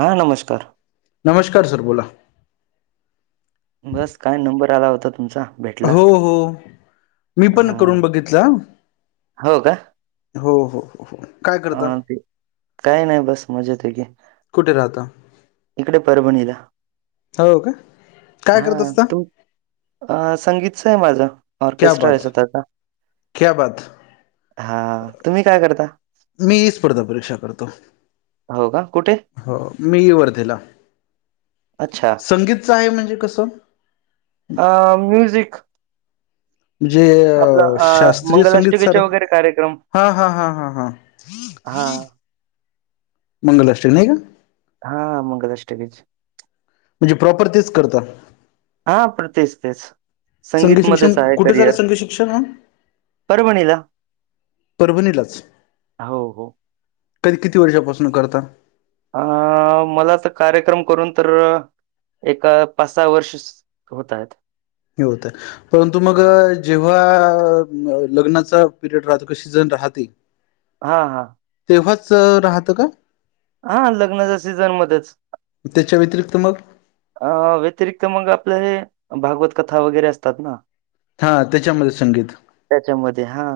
हां नमस्कार. नमस्कार सर बोला. बस काय नंबर आला होता तुमचा भेटला. हो हो मी पण हां. करून बघितलं. हो हो हो हो हो. काय करता हा ते काही नाही बस मजेत आहे की कुठे राहता इकडे परभणीला हो का काय करत हा असता तू अ संगीतच आहे माझं क्या ऑर्केस्ट्रा बात आहे स्वतःचा क्या बात हा तुम्ही काय करता. मी ही स्पर्धा परीक्षा करतो. हो का कुठे? हो मी वर्धेला. अच्छा. संगीतच आहे म्हणजे कसं. अ म्युझिकिक म्हणजे आपलं अ शास्त्रीय संगीत सर मंगलष्टमीचे वगैरे कार्यक्रम हा हा हा हा हा हा. मंगलष्ट्री नाही का? हा मंगलआष्टक. म्हणजे प्रॉपर तेच करता. हा प्र तेच- तेच. संगीत शिक्षण संगीतमध्येच आहे कुठे झालं करिअर संगीत शिक्षण परभणीला परभणीलाच हो, हो. कधी किती वर्षापासून करता. अ मला तर कार्यक्रम करून तर एका पाच सहा वर्ष होत आहेत. हे होत परंतु मग हां. जेव्हा लग्नाचा पिरियड राहतो कशी जण राहते. हा -हा. तेव्हाच राहतं का? हा लग्नाच्या सीझन मध्येच त्याच्या व्यतिरिक्त मग अ व्यतिरिक्त मग आपलं हे भागवत कथा वगैरे असतात ना. हा त्याच्यामध्ये संगीत त्याच्यामध्ये हा.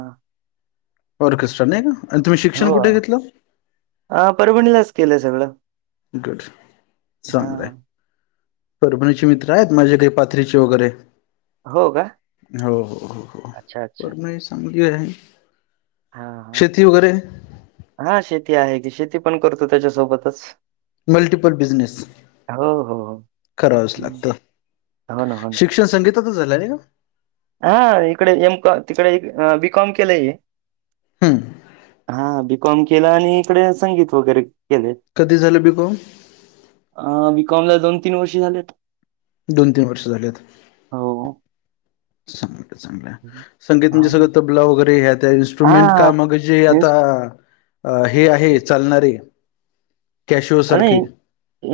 ओरके सर नाही का आणि तुम्ही शिक्षण कुठे घेतलं. ह परभणीलाच केलंय सगळं. गुड चांगलंय. हां. परभणीचे मित्र आहेत माझे काही पाथरीचे वगैरे हो का? हो हो हो हो अच्छा, अच्छा. परभणी चांगली आहे. हा हा शेती वगैरे हा शेती आहे की शेती पण करतो त्याच्यासोबतच मल्टिपल बिझनेस हो, हो, करावच लागतं. हा न. शिक्षण संगीतातच झालं नाही का? हा इकडे एमॉ तिकडे बी कॉम केलंय. हां. हा बी कॉम केला आणि इकडे संगीत वगैरे केले. कधी झालं बी कॉम. अ बी कॉम ला दोन तीन वर्षी झालेत. दोन तीन वर्ष झालेत. हो. चांगलं - चांगलं. संगीत म्हणजे हा सगळं तबला वगैरे हे त्या इन्स्ट्रुमेंट का मग जे आता इन्स्ट- अ हे आहे चालणारे कॅशिओ आणि सारखे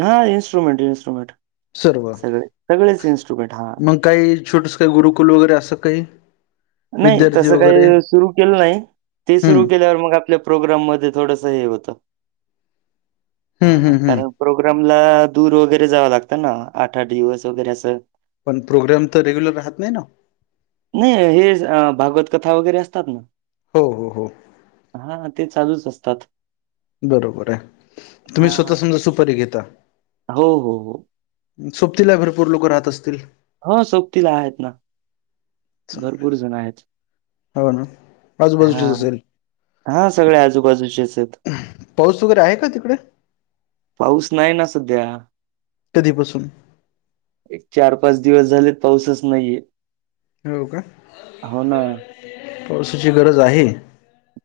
हा इंस्ट्रुमेंट, इंस्ट्रुमेट. सर्व सगळे, सगळेच इन्स्टुमेंट हा. मग काही छोटस गुरुकुल वगैरे असं काही? नाही तस विद्यार्थी वगैरे काही सुरू केलं नाही ते हम्म सुरू केल्यावर मग आपल्या प्रोग्राम मध्ये थोडस हे होत हम्म हा हम्म हम्म कारण प्रोग्रामला दूर वगैरे जावं लागतं ना आठ, आठ दिवस वगैरे असं. पण प्रोग्राम तर रेग्युलर राहत नाही ना? नाही हे भागवत कथा वगैरे असतातन. हो, हो, हो. हान ते चालूच असतात. बरोबर आहे तुम्ही हा स्वतः समजा सुपारी घेता. हो, हो, हो. सोपतीला भरपूर लोक राहत असतील? हो सोपतीला आहेत ना. भरपूर चांगलं जण आहेत. हो ना आजूबाजूची हा असेल? हा सगळे आजूबाजूचेच आहेत. पाऊस वगैरे आहे का तिकडे पाऊस नाही ना सध्या. कधी पासून? एक, चार, पाच दिवस झालेत पाऊसच नाहीये. हो का. होना. पावसाची गरज आहे.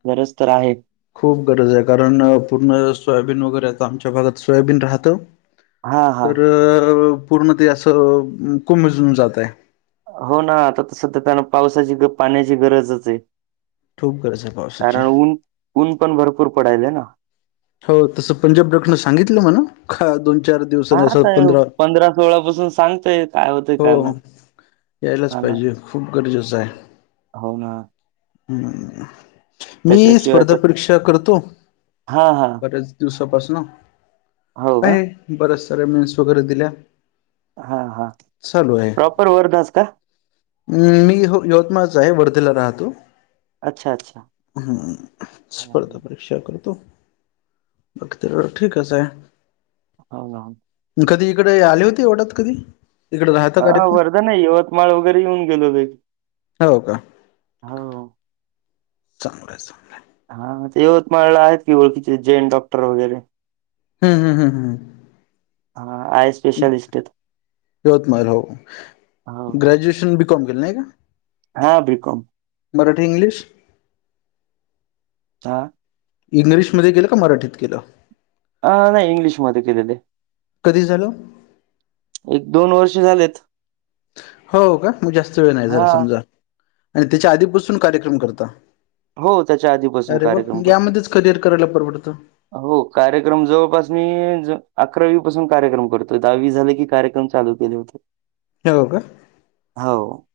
गरज तर आहेत. खूप गरज आहे कारण पूर्ण सोयाबीन वगैरे आमच्या भागात सोयाबीन राहतं. हा हा तर पूर्ण ते असं कोमजून जात आहे. हो ना आता तसत त्यांला पावसाची पाण्याची गरजच आहे. खूप गरज आहे पावसाची. कारण ऊन, ऊन पण भरपूर पडायल ना. हो तसं पंजाब डॉक्टर न सांगितलं मला दोन, चार दिवस अस पंधरा जवळापासून सांगतय. काय होतंय हो काय माहित यायलाच हा ना पाहिजे खूप गरजेचं आहे. हो ना हम्म मी त्याच्याशिवाय स्पर्धा तर परीक्षा करतो हा हा बऱ्याच दिवसापासून हो अ का बऱ्याच सऱ्या मेन्स वगैरे दिल्या. हा हा. चालू आहे प्रॉपर वर्धाच का मी यवतमाळच आहे वर्धेला राहतो. अच्छा अच्छा हम्म हो स्पर्ध हो परि क्षा करतो बाकी तर ठीकच आहे. हावन, हावन. कधी इकडे आले होती एवढात कधी? इकडे राहता हा कार्यक्रम वर्धा नाही यवतमाळ वगैरे येऊन गेलो ब. हो का. चांगलं, चांगलं. हा यवतमाळला आहेत की ओळखीचे जेैन डॉक्टर वगैरे. हम्म, हम्म, हम्म, हं. हा आहेस. यवतमाळ हो ग्रॅजुएशन बी, कॉम केलं नाही का? हा बि, कॅम. मराठी, इंग्लिश. हा इंग्लिशमध्ये ग केलं का मराठीत केलं ह नाही इंग्लिश मधकले कधी झालं वर्ष झालेत. हो का मग जास्त वेळ नाही जरा हां, समजा आणि त्याच्या आधीपासून कार्यक्रम करता हो, त्याच्या आधीपासून अरे वा म कार्यक्रम करतो. यामध्येच करिअर करायला परवडतं हो कार्यक्रम जवळपास मी अकरावी पासून कार्यक्रम करतो दहावी झाले की कार्यक्रम चालू केले होते हग का हो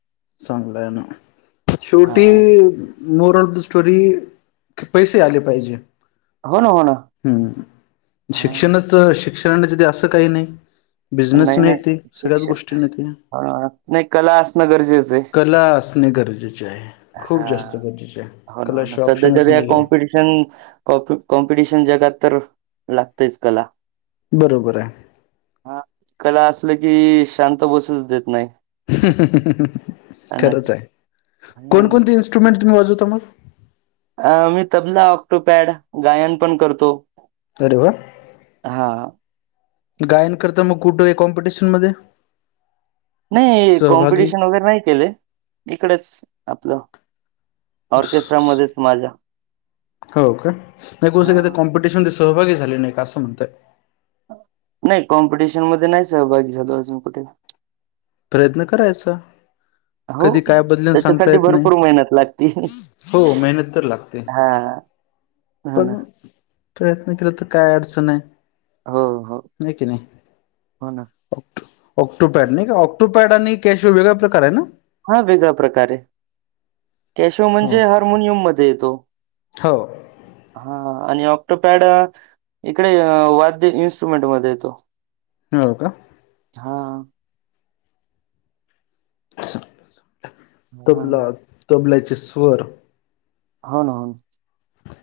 चांगलंय ना हां, शेवटी हां. मोर ऑल द स्टोरी पैसे आले पाहिजे. होन होन हम्म शिक्षणच शिक्षणाने असं काही नाही. बिझनेस नाही येते सगळ्याच गोष्टी नाहीेते. हो ना, हो ना. नाही, कला असणं गरजेचं कला असणे गरजेचे आहे. हा खूप जास्त गरजेचे आहे हो ना हो ना कलाशिवाय सध्या ऑप्शनच जरी या नाही आहे. कॉम्पिटि कॉम्पिटिशन जगात तर लागतेच कला बरोबर आहे हा कला असलं की शांत बस देत नाही अन खरंच आहे हा कोणकोणते इन्स्ट्रुमेंट तुम्ही वाजवता मग अ मी तबला ऑक्टोपॅड गायन पण करतो अरे वा हा गायन करता मग कुठे आहे कॉम्पिटिशन मध्ये नाही सहभागी कॉम्पिटिशन वगैरे नाही केले इकडेच आपलं ऑर्केस्ट्रामध्येच माझ्या होओके नाही क का हा. कॉम्पिटिशन दिस सहभागी झाले नाही का असं म्हणतय नाही कॉम्पिटिशन मध्ये नाही सहभागी झालो अजून कुठे प्रयत्न करायचा हो कधी काय बदलेन सांगता त्याच्यासाठी येत नाही भरपूर मेहनत लागते हो मेहनत तर लागते हो पण ना प्रयत्न केला तर काय अडचण आहे हो हो नाही की नाही हो ना. ऑक्टोपॅड नाही का ऑक्टोपॅड आणि कॅश व वेगळा प्रकार आहे ना हा वेगळा प्रकारे कॅशो हो म्हणजे हार्मोनियम मध्ये येतो हो हा आणि ऑक्टोपॅड इकडे वाद्य इन्स्ट्रुमेंट मध्ये येतो हो का हा ग हा तबला तबल्याचे स्वर होन हो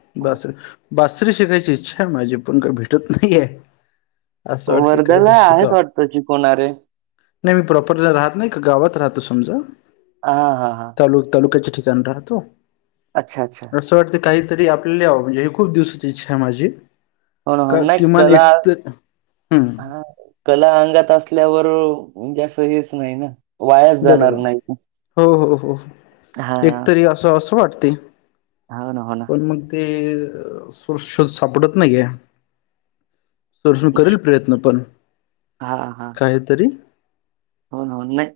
ना बासरी बासरी शिकायची इच्छा आहे माझी पण का भेटत नाहीये असं वाटते वर्ध्याला काहीतरी आहेत शिकाव वाटतं क कोणारे नाही मी प्रॉपर्टीला राहत नाही का गावात राहतो समजा हा हा हा तल तालुक्याचे ठिकण राहतो अच्छा अच्छा असं वाटतं काहीतरी आपल्याला यावं म्हणजेी खूप दिवसाची इच्छा आहे माझी ह हो का ना एक किमान कला तर हम्म हा कला अंगात असल्यावर म्हणजे असं हेच नाही ना वायाच जाणार बरोबर नाही हो हो हो हा एकतरी असं असं वाटते. हन हो ना. पण मग ते सुोर शोध सापडत नाहीे. सोसून करेल प्रयत्न पण हां हां. काहीतरी होन होन नाही.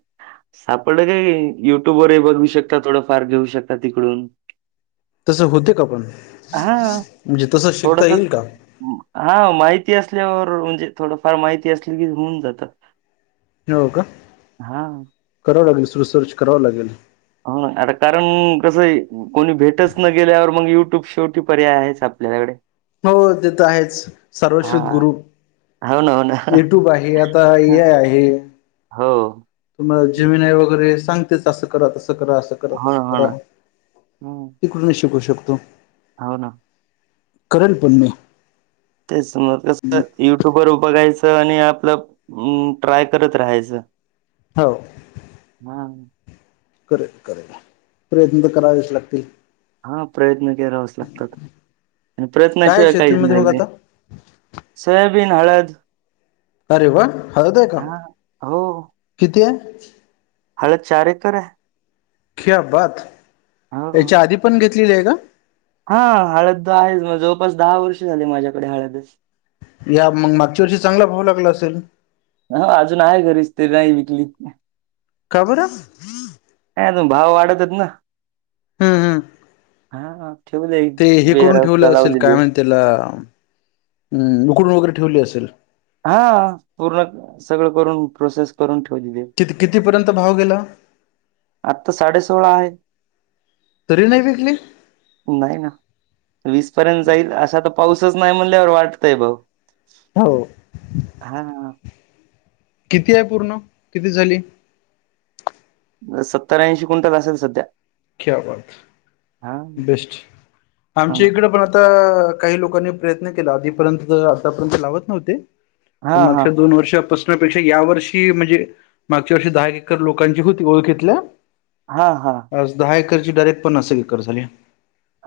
सापडलं काय युट्यूब वरही बघू शकता थोडं फार घेऊ शकता तिकडून तसं होते का पण हा म्हणजे तसं शिकता थोडस येईल का? हा माहिती असल्यावर म्हणजे थोडंफार माहिती असली की होऊन जातं. हो का हा करावं लागेल सुरूसर्च करावं लागेल. हो ना आता कारण कसं आहे. कोणी भेटच न गेल्यावर मग युट्यूब शेवटी पर्याय आहेच आपल्याकडे हो तेथ आहेच सर्वश्रुध गुरु होन हो ना. युट्यूब आहे आता ए हां. आय आहे. हो. तुम्हाला हं. जमीन आहे वगैरे सांगतेच असं करा तसं करा असं. हो ना, हो रा ना. हं. तिकडून शिकू शकतो. हो ना. करलपणणे तेचमर कसं युट्यूब वर बघायचं आणि आपलं ट्राय करत राहायचं. हो. हा. करेल करेल प्रयत्न तर करावेच लागतील. हा प्रयत्न केरावाच लागतात आणि काय प्रयत्नाशिवाय काहीच शेतीमध्ये मग नाहीहिजे. आता सोयाबीन हळद अरे वा हळतय का हां. हो, किती आहे. हळद चारे कर आहे. खिबात याच्या आधी पण घेतलेली आहे का? हा हळद आहे म जवळपास दहा वर्ष झाले माझ्याकडे हळदच. या मग मागच्या वर्षी चांगला भाव लागला असेल. हा अजून आहे घरीच तरी नाही विकली. खबर. नाही अजून भाव वाढत आहेत ना. हम् हम्. हा ठेवलं वेअर करून हाऊस ठेवलं असेल काय लावलेली. म्हण त्याला उकडून वगैरे ठेवली असेल. हा पूर्ण सगळं करून प्रोसेस करून ठेवली तेे किती कितीपर्यंत भाव गेला. आता साडे सोळा आहे. तरी नाही विकली. नाही आहे ना. वीस पर्यंत जाईल असा तर पाऊसच नाही म्हणल्यावर वाटतय भाऊ हो. हा. किती आहे पूर्ण किती झाली. सत्तर्याऐंशी कुंटल असेल सध्या. ख्या हा बेस्ट हो आमच्या ना इकड पण आता आता काही लोकांनी प्रयत्न केला आधीपर्यंत तर आतापर्यंत लावत नव्हते. हा पण माग हा दोन वर्ष ेक्षा या वर्षी म्हणजे मागच्या वर्षी दहा एकर लोकांची होती ओळखेतल्या हा हा. आज दहा एकरची डायरेट प्नास एकर झाली.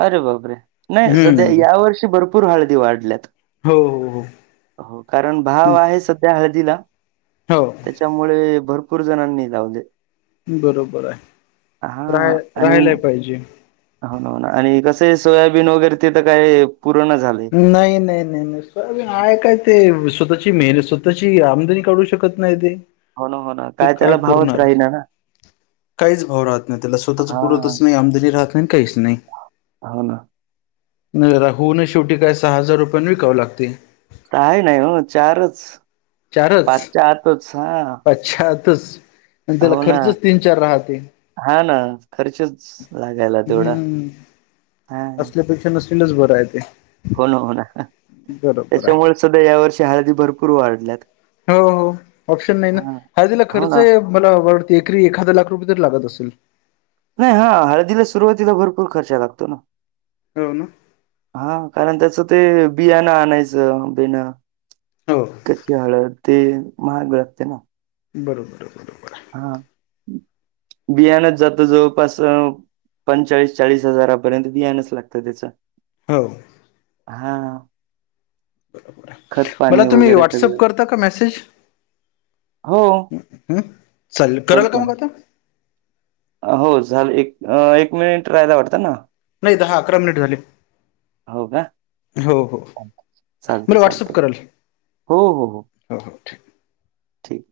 अरे बाबरे नाही सध्या हम्म या वर्षी भरपूर हळदी वाढल्यात. हो हो हो कारण हो भाव आहे सध्या हळदीला. हो. त्याच्यामुळे भरपूर जणांनी लावले. बरोबर आहे हा राय आणि राहायलाय पाहिजे. हो ना हो ना आणि कसं सोयाबीन वगैरे तेिथ काय पूर्ण झालं. नाही नाही नाही नाही आहे काय ते स्वतःची मेहनत स्वतःची आमदनी काढू शकत नाही ते हो ना हो ना ते काय त्याला भावच पुरणार राही ना ना. काहीच भाव राहत नाही त्याला स्वतःच हां, पुरतच नाही आमदरी राहत नाही काहीच नाही. होा ना. नाही राह ना शेवटी काय सहा हजार रुपयान विकाव लागते. का आहे नाही म चारच पाचच्या आतच हा. पाश्चातच आणि त्याला खर्चच तीन चार राहते. हा ना खर्चच लागायला तेवढा हम्म हां. असल्यापेक्षा नसलेलच बरं आहे ते हो ना हो ना बरोबर आहे. त्याच्यामुळे सध्या या वर्षी हळदी भरपूर वाढल्यात. हो हो ऑप्शन नाही ना हां, हा तिला हो खर्च ना. आहे. मला वार एकरी एखादा लाख रुपये तर लागत असेल. नाही हा हळदीला सुरुवातीला भरपूर खर्चा लागतो ना. हो ना. हा कारण त्याच ते बियाणं आणायचं बिणं हो. कशी हळ ते महाग लागते ना. बरोबर बरोबर. हा बियाणच जातो जवळपास पंचाळीस चाळीस हजारापर्यंत द्यांच लागतं त्याच. हो. हा. खत मला पाणी तुम्ही वगैरे व्हॉट्सअप सगळं. करता का मेसेज हो. चाल कराल का करतो मग ना. आता हो झालं एक एक मिनिट राहायला वाटतं ना. नाही दहा अकरा मिनिट झाले हो हो. ांगते मला व्हॉट्सअप चागते हो हो हो. होओठी ठीक.